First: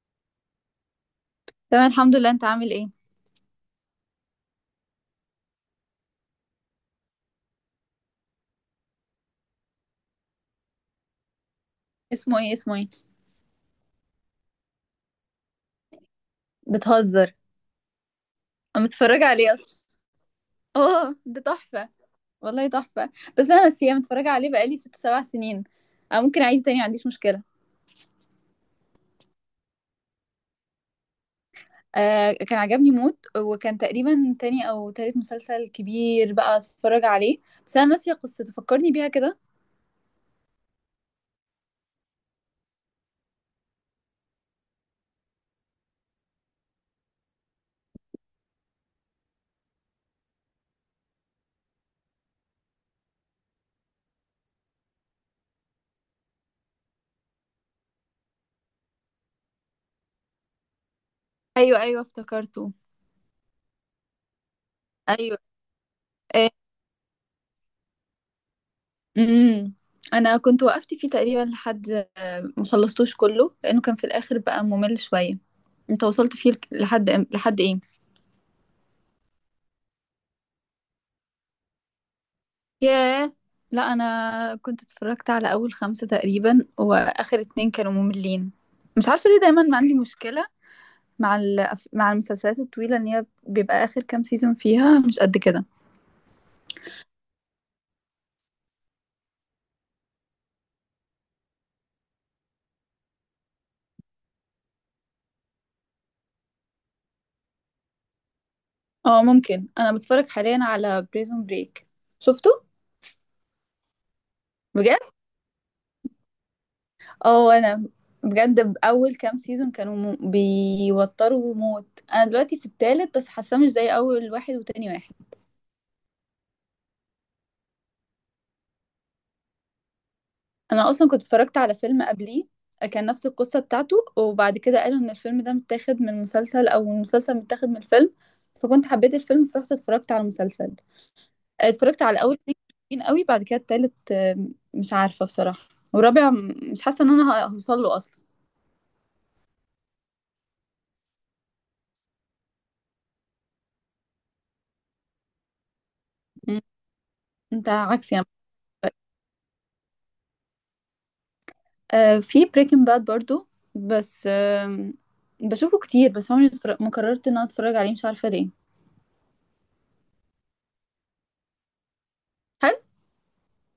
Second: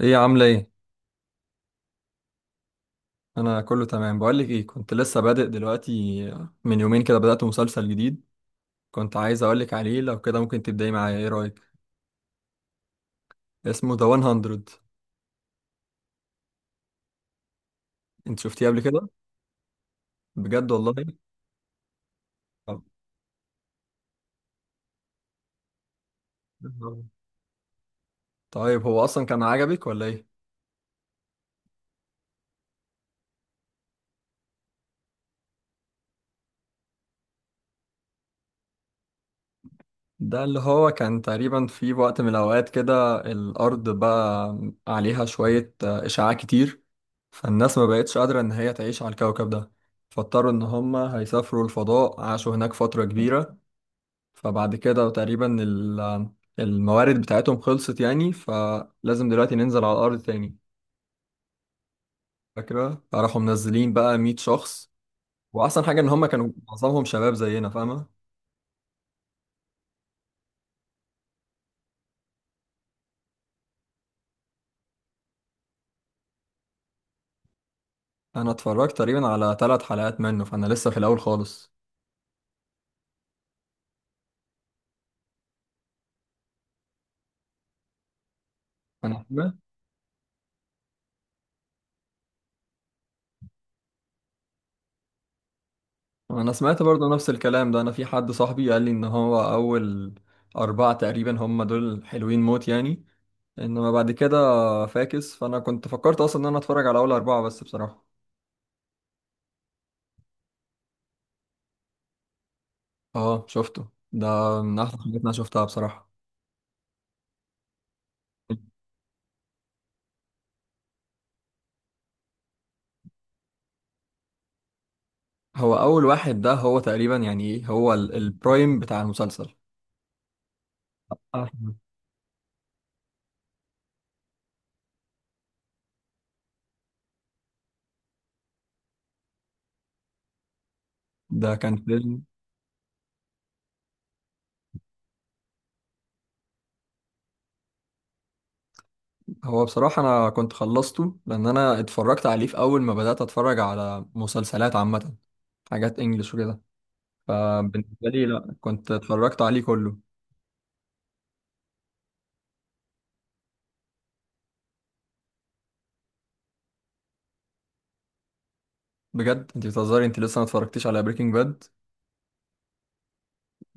ايه عاملة ايه؟ تمام، الحمد لله. انت عامل ايه؟ انا كله تمام. بقولك ايه، كنت لسه بادئ دلوقتي. من يومين كده بدأت مسلسل جديد. كنت عايز اقولك عليه، لو كده ممكن تبدأي معايا، ايه رأيك؟ اسمه ايه؟ اسمه ايه؟ اسمه ذا 100. بتهزر؟ انت شفتيه قبل انا كده؟ متفرجه عليه اصلا. بجد والله؟ اه، ده تحفه. والله طب- تحفه. بس انا نسيه، متفرجه عليه بقالي 6 7 سنين. أو ممكن اعيده تاني، ما عنديش مشكله. طيب هو اصلا كان عجبك ولا ايه؟ آه، كان عجبني موت، وكان تقريبا تاني او تالت مسلسل كبير بقى اتفرج عليه. بس انا ناسيه قصته، فكرني بيها كده. ده اللي هو كان تقريبا في وقت من الاوقات كده الارض بقى عليها شوية اشعاع كتير. فالناس ما بقتش قادرة ان هي تعيش على الكوكب ده. فاضطروا ان هم هيسافروا الفضاء، عاشوا هناك فترة كبيرة. فبعد كده تقريبا الموارد بتاعتهم خلصت يعني، فلازم دلوقتي ننزل على الأرض تاني. ايوه، ايوه، افتكرته. فاكرة؟ فراحوا منزلين بقى 100 شخص. ايوه. وأحسن حاجة إن هما كانوا معظمهم شباب زينا، فاهمة؟ امم. انا كنت وقفت فيه تقريبا لحد ما خلصتوش كله، لانه كان في الاخر بقى ممل شويه. انت وصلت فيه لحد ايه؟ أنا اتفرجت تقريبا على 3 حلقات منه، فأنا لسه في الأول خالص. ياه. لا، انا كنت اتفرجت على اول خمسة تقريبا، واخر اتنين كانوا مملين. مش أنا عارفه ليه سمعت دايما ما عندي مشكله مع المسلسلات الطويله، ان هي بيبقى اخر كام سيزون فيها مش قد كده. أنا سمعت برضه نفس الكلام ده، أنا في حد صاحبي قال لي إن هو أول 4 تقريبا هما دول حلوين موت يعني. إنما بعد كده فاكس، فأنا كنت فكرت أصلا إن أنا أتفرج على أول 4 بس بصراحة. اه، ممكن. انا بتفرج حاليا على بريزون بريك. شفته؟ اه، شفته ده، من احسن بجد. الحاجات اللي انا شفتها بصراحة. اه، انا بجد، اول كام سيزون كانوا بيوتروا موت. انا دلوقتي في التالت بس حاساه مش زي اول واحد وتاني واحد. هو اول واحد ده هو تقريبا يعني ايه، هو البرايم بتاع المسلسل. انا اصلا كنت اه اتفرجت على فيلم قبليه. كان نفس القصه بتاعته، وبعد كده قالوا ان الفيلم ده متاخد من مسلسل او المسلسل متاخد من الفيلم. فكنت حبيت الفيلم، فرحت اتفرجت على المسلسل. ده كان اتفرجت فيلم. على اول اتنين حلوين قوي. بعد كده التالت مش عارفه بصراحه. والرابع مش حاسه ان انا هوصل له اصلا. هو بصراحة انا كنت خلصته لان انا اتفرجت عليه في اول ما بدأت اتفرج على مسلسلات عامة، حاجات انجلش م. وكده. انت فبالنسبة عكسي لي، يعني. لا، كنت اتفرجت عليه كله. في بريكنج باد برضو. بس بشوفه كتير، بس عمري ما قررت ان انا اتفرج عليه، مش عارفه ليه. بجد، انت بتهزري، انت لسه ما اتفرجتيش على بريكنج باد؟ هل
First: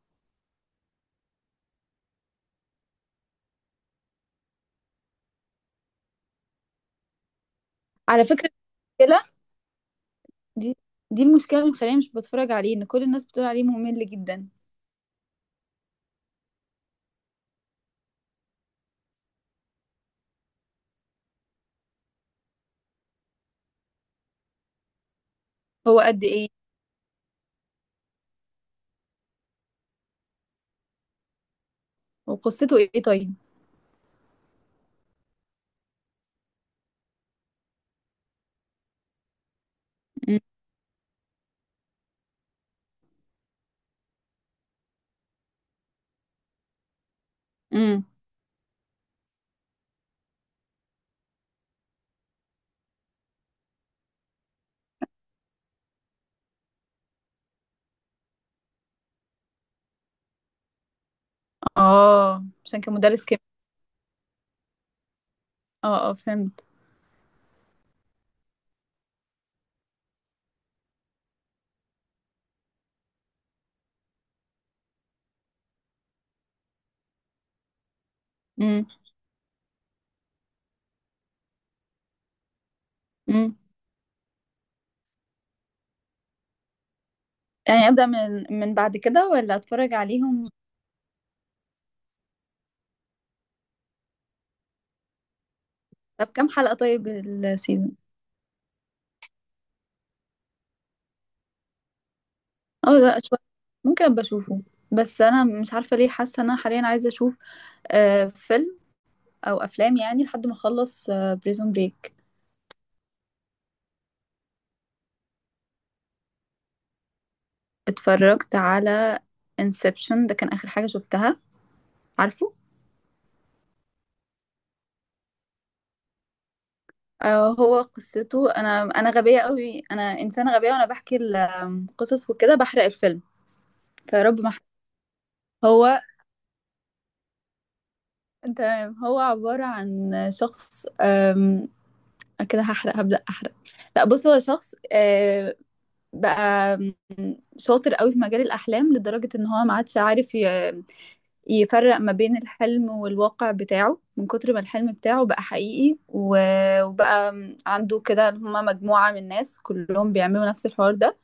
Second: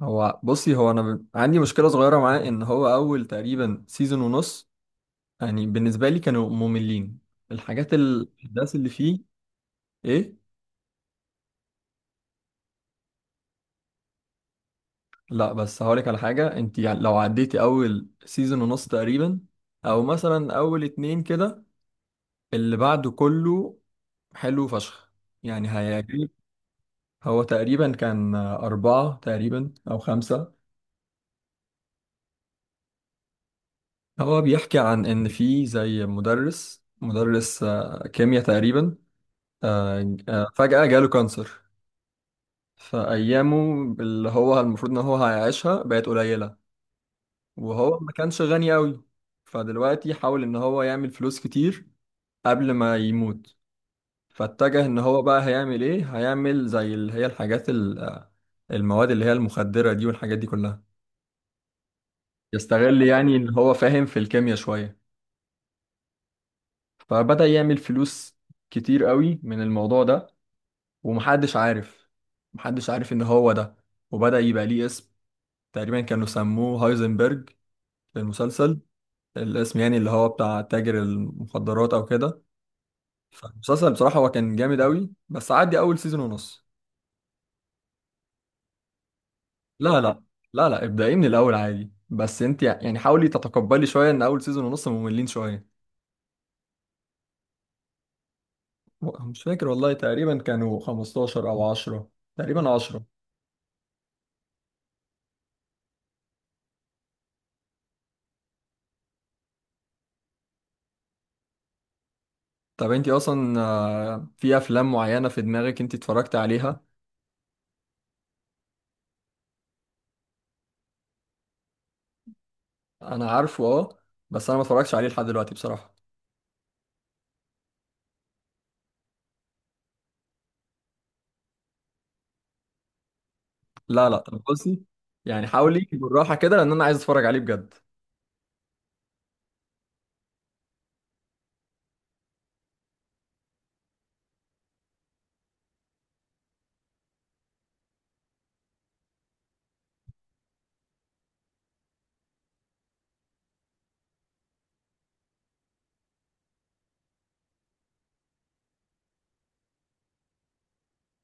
هو بصي، هو انا عندي مشكلة صغيرة معاه، ان هو اول تقريبا سيزون ونص يعني بالنسبة لي كانوا مملين، الحاجات، على فكره، الأحداث اللي فيه. المشكله إيه؟ دي، دي المشكله اللي مخليني مش بتفرج عليه، ان كل الناس بتقول عليه ممل جدا. لا بس هقولك على حاجة، أنت يعني لو عديتي أول سيزون ونص تقريبا، أو مثلا أول 2 كده، اللي بعده كله حلو فشخ، يعني هو قد هيعجبك. ايه؟ هو تقريبا كان أربعة تقريبا أو خمسة. وقصته ايه طيب؟ هو بيحكي عن إن في زي مدرس كيمياء تقريبا. امم. فجأة جاله كانسر. فأيامه، اللي هو المفروض إن هو هيعيشها، بقت قليلة. وهو أمم. ما كانش غني أوي. فدلوقتي حاول إن هو يعمل فلوس كتير قبل ما يموت. فاتجه إن هو بقى هيعمل إيه، هيعمل زي اللي هي الحاجات المواد اللي هي المخدرة دي والحاجات دي كلها. اه، عشان كان يستغل مدرس يعني كيمياء. إن هو فاهم في الكيمياء شوية. اه، اه، فهمت. فبدأ يعمل فلوس كتير أوي من الموضوع ده. ومحدش عارف، محدش عارف إن هو ده. وبدأ يبقى ليه اسم، تقريبا كانوا سموه هايزنبرج في المسلسل. امم. الاسم يعني اللي هو بتاع تاجر المخدرات أو كده. امم. فالمسلسل بصراحة هو كان جامد أوي، بس عدي أول سيزون ونص. يعني ابدا من بعد كده، ولا اتفرج لا لا، عليهم؟ لا لا، ابدأي من الأول عادي، بس أنت يعني حاولي تتقبلي شوية إن أول سيزون ونص مملين شوية. طب كام حلقه طيب السيزون؟ مش فاكر والله، تقريبا كانوا 15 أو 10، تقريبا اه، 10. لا، شويه. ممكن ابقى اشوفه. بس انا مش عارفه ليه حاسه ان انا حاليا عايزه اشوف فيلم او افلام، يعني لحد ما اخلص بريزون بريك. طب أنت أصلا في أفلام معينة في دماغك أنت اتفرجت عليها؟ اتفرجت على انسبشن، ده كان اخر حاجه شفتها. عارفه؟ أنا عارفه، أه. بس أنا ما اتفرجتش عليه لحد دلوقتي بصراحة. هو قصته، انا غبيه قوي، انا انسانه غبيه، وانا بحكي القصص وكده بحرق الفيلم. لا لا، فيارب طب ما أحرق. بصي، يعني حاولي هو. بالراحة كده لأن أنا عايز أتفرج عليه بجد. تمام. هو عباره عن شخص كده هحرق، هبدا احرق. لا، بص، هو شخص بقى شاطر قوي في مجال الاحلام، لدرجه ان هو ما عادش عارف يفرق ما بين الحلم والواقع بتاعه، من كتر ما الحلم بتاعه بقى حقيقي وبقى عنده كده. هما مجموعة من ناس كلهم بيعملوا نفس الحوار ده،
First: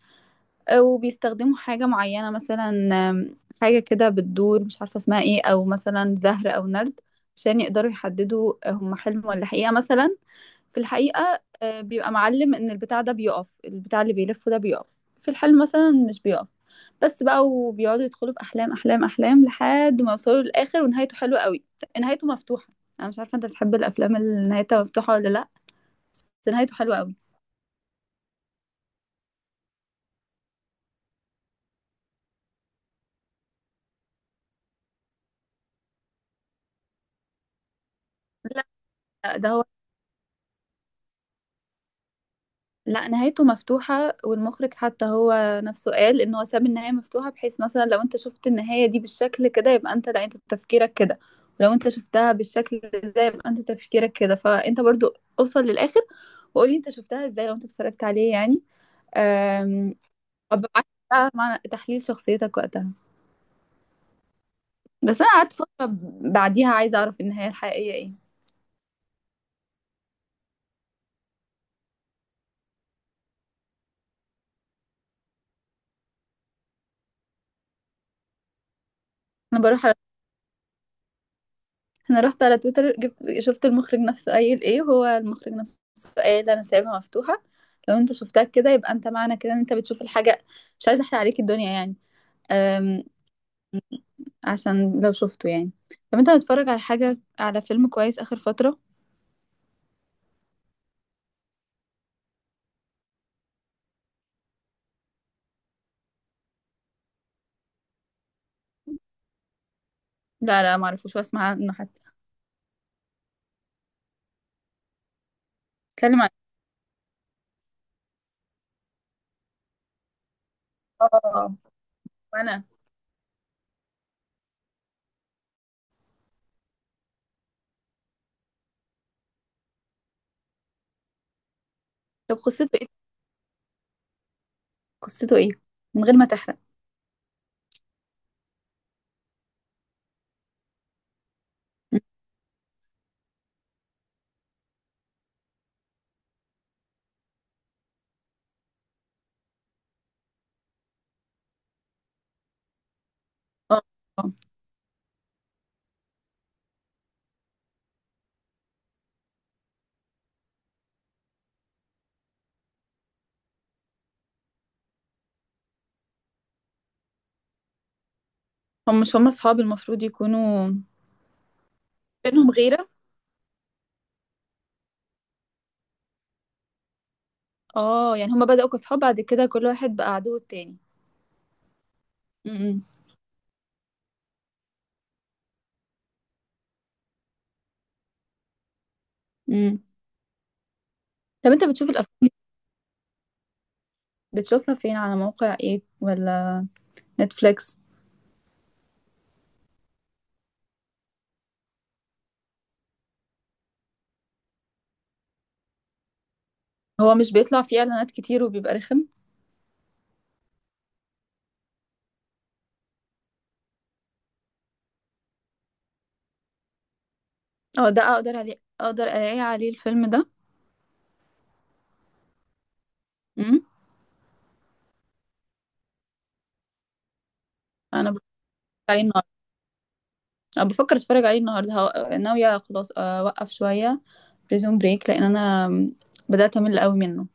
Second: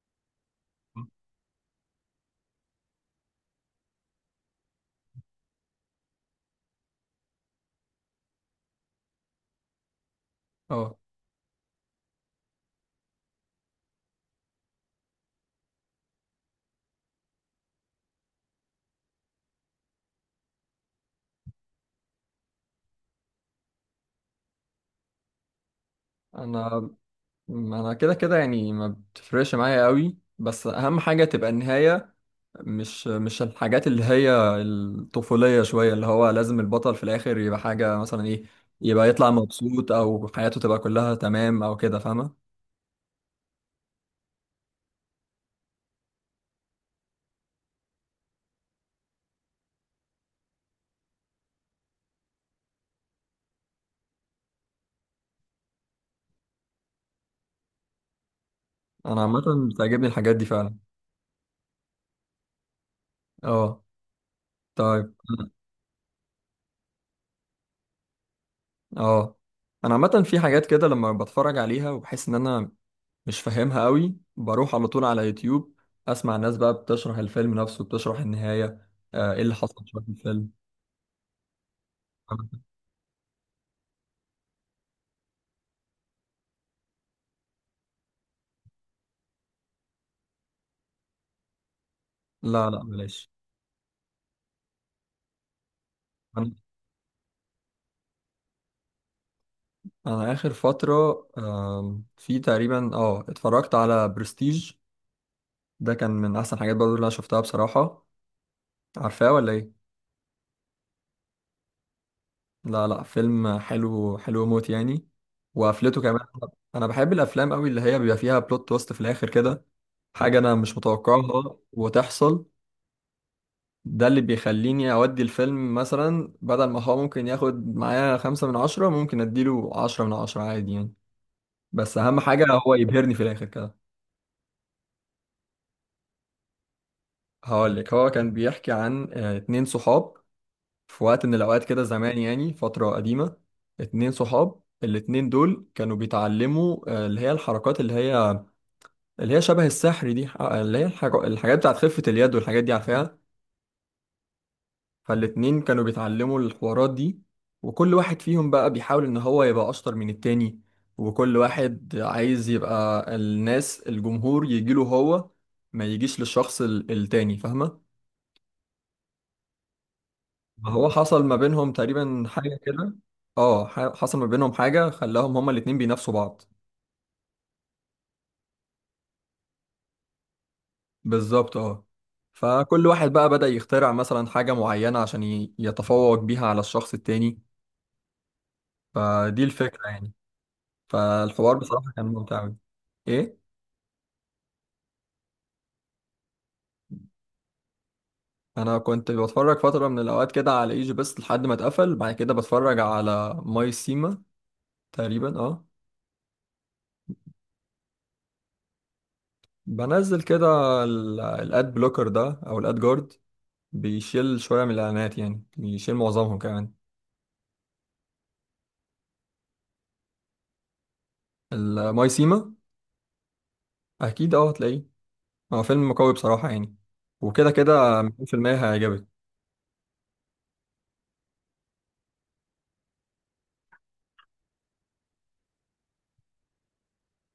وبيستخدموا حاجة معينة مثلا حاجة كده بتدور، مش عارفة اسمها ايه، أو مثلا زهر أو نرد، عشان يقدروا يحددوا هم حلم ولا حقيقة مثلا. في أه. الحقيقة بيبقى معلم إن البتاع ده بيقف، البتاع اللي بيلفه ده بيقف، في الحلم مثلا مش بيقف. بس بقى، وبيقعدوا يدخلوا في أحلام أحلام أحلام لحد ما يوصلوا للآخر، ونهايته حلوة قوي. نهايته مفتوحة. أنا مش عارفة أنت بتحب الأفلام اللي نهايتها مفتوحة ولا لأ؟ بس نهايته أنا حلوة قوي. ما انا كده كده، يعني ما بتفرقش معايا قوي، بس اهم حاجة تبقى النهاية، مش الحاجات اللي هي الطفولية شوية، اللي هو لازم البطل في الاخر يبقى حاجة مثلا ايه، يبقى يطلع لا، ده، مبسوط او حياته تبقى كلها تمام او كده، فاهمة؟ لا، نهايته مفتوحة. والمخرج حتى هو نفسه قال ان هو ساب النهاية مفتوحة، بحيث مثلا لو انت شفت النهاية دي بالشكل كده يبقى انت، لا، انت تفكيرك كده. ولو انت شفتها بالشكل ده يبقى انت تفكيرك كده، فانت برضو اوصل للاخر، وقولي انت شفتها ازاي لو انت اتفرجت عليه يعني. انا عامة أم، بتعجبني الحاجات دي فعلا. وابعت بقى مع تحليل شخصيتك وقتها. اه، طيب. بس انا قعدت فترة بعديها عايزة اعرف النهاية الحقيقية ايه. اه، انا عامة في حاجات كده لما بتفرج عليها وبحس ان انا مش فاهمها قوي، بروح على طول على يوتيوب، اسمع الناس بقى بتشرح الفيلم نفسه، بتشرح النهاية، ايه اللي انا حصل بروح، في الفيلم. انا رحت على تويتر، جبت، شفت المخرج نفسه قايل ايه. هو المخرج نفسه قايل انا سايبها مفتوحة، لو انت شفتها كده يبقى انت، معنى كده ان انت بتشوف الحاجة. مش عايزة احرق عليك الدنيا يعني. لا لا، أم... معلش. عشان لو شفته يعني. طب انت انا بتتفرج على حاجة، على فيلم كويس اخر فترة؟ انا اخر فتره في تقريبا اتفرجت على برستيج، ده كان من احسن حاجات برضو اللي انا شفتها بصراحه. عارفاه ولا ايه؟ لا، لا، معرفوش واسمع عنه حتى. لا لا، فيلم حلو، حلو موت يعني، وقفلته اتكلم كمان. عن. انا بحب الافلام قوي اللي هي بيبقى فيها بلوت تويست في الاخر كده، حاجه انا مش إيه؟ اه. متوقعها وتحصل. وانا. ده اللي بيخليني اودي الفيلم، مثلا بدل ما هو ممكن ياخد معايا 5 من 10، ممكن اديله 10 من 10 عادي يعني. بس اهم طب حاجه قصته هو ايه؟ يبهرني في الاخر كده. قصته ايه؟ من غير ما تحرق. هقول لك، هو كان بيحكي عن 2 صحاب في وقت من الأوقات كده م. زمان، يعني فترة قديمة. 2 صحاب، الاتنين دول كانوا بيتعلموا اللي هي الحركات اللي هي شبه السحر دي، اللي هي الحاجات بتاعت خفة اليد والحاجات دي، عارفاها؟ اه. آه. فالاتنين كانوا بيتعلموا الحوارات دي، وكل واحد فيهم بقى بيحاول إن هو يبقى أشطر من التاني، وكل واحد عايز يبقى الجمهور يجيله هو، ما يجيش للشخص التاني، فاهمة؟ هم مش هم اصحاب المفروض ما يكونوا؟ هو حصل ما بينهم تقريبا بينهم حاجة غيرة؟ كده. اه، حصل ما بينهم حاجة خلاهم هما الاتنين بينافسوا بعض. اه، يعني هما بدأوا كصحاب، بعد كده كل واحد بقى عدو التاني. بالظبط، اه. فكل واحد بقى بدأ يخترع مثلا حاجة معينة عشان يتفوق بيها على الشخص التاني، فدي امم. الفكرة يعني. طب فالحوار انت بتشوف بصراحة كان ممتع أوي. ايه، بتشوفها فين، على موقع ايه، ولا نتفليكس؟ انا كنت بتفرج فترة من الاوقات كده على ايجي، بس لحد ما اتقفل بعد كده بتفرج على ماي سيما تقريبا، اه. هو مش بيطلع فيه اعلانات كتير وبيبقى رخم؟ بنزل كده الاد بلوكر ده او الاد جارد، بيشيل شوية من الإعلانات، يعني بيشيل معظمهم كمان. اه، ده اقدر عليه، اقدر الاقي عليه الفيلم ده؟ المايسيما، امم. أكيد أه هتلاقيه، هو فيلم قوي بصراحة يعني، وكده كده انا بفكر 200% عليه هيعجبك. النهارده. انا بفكر اتفرج عليه النهارده. ناويه خلاص اوقف شويه بريزون بريك، لان انا بدات امل قوي منه.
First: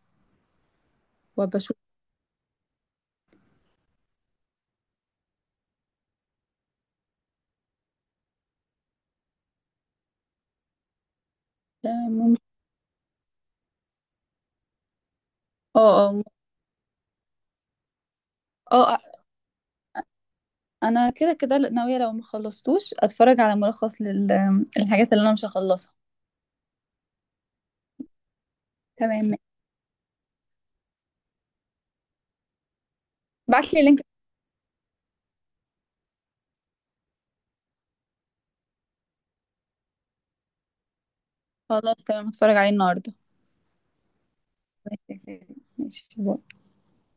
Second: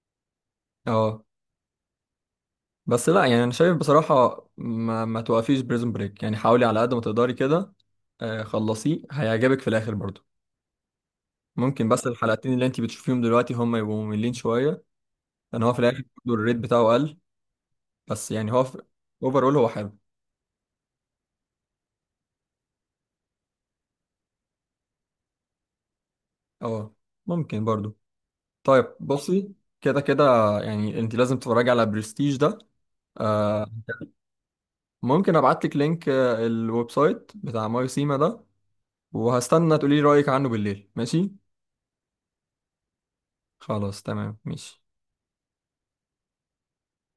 أه وبشوف. بس لا يعني، أنا شايف بصراحة ما توقفيش بريزون بريك، يعني حاولي على قد ما تقدري كده، خلصيه هيعجبك في الآخر برضه. ممكن ده بس ممكن. الحلقتين اللي أنت بتشوفيهم دلوقتي هم يبقوا مملين شوية، لأن هو في اه، الآخر اه. برضه الريت بتاعه قل، بس يعني هو اه، أوفرول هو حلو. انا كده كده ناويه لو ما خلصتوش اتفرج على ملخص للحاجات اللي انا مش هخلصها. أه ممكن برضه. طيب تمام. بصي، كده كده يعني انت لازم تتفرجي على برستيج ده. آه، بعتلي لينك. ممكن ابعت لك لينك الويب سايت بتاع ماي سيما ده، وهستنى تقولي لي رأيك عنه بالليل، ماشي؟ خلاص، تمام، هتفرج عليه النهارده. خلاص تمام، ماشي. ماشي، باي.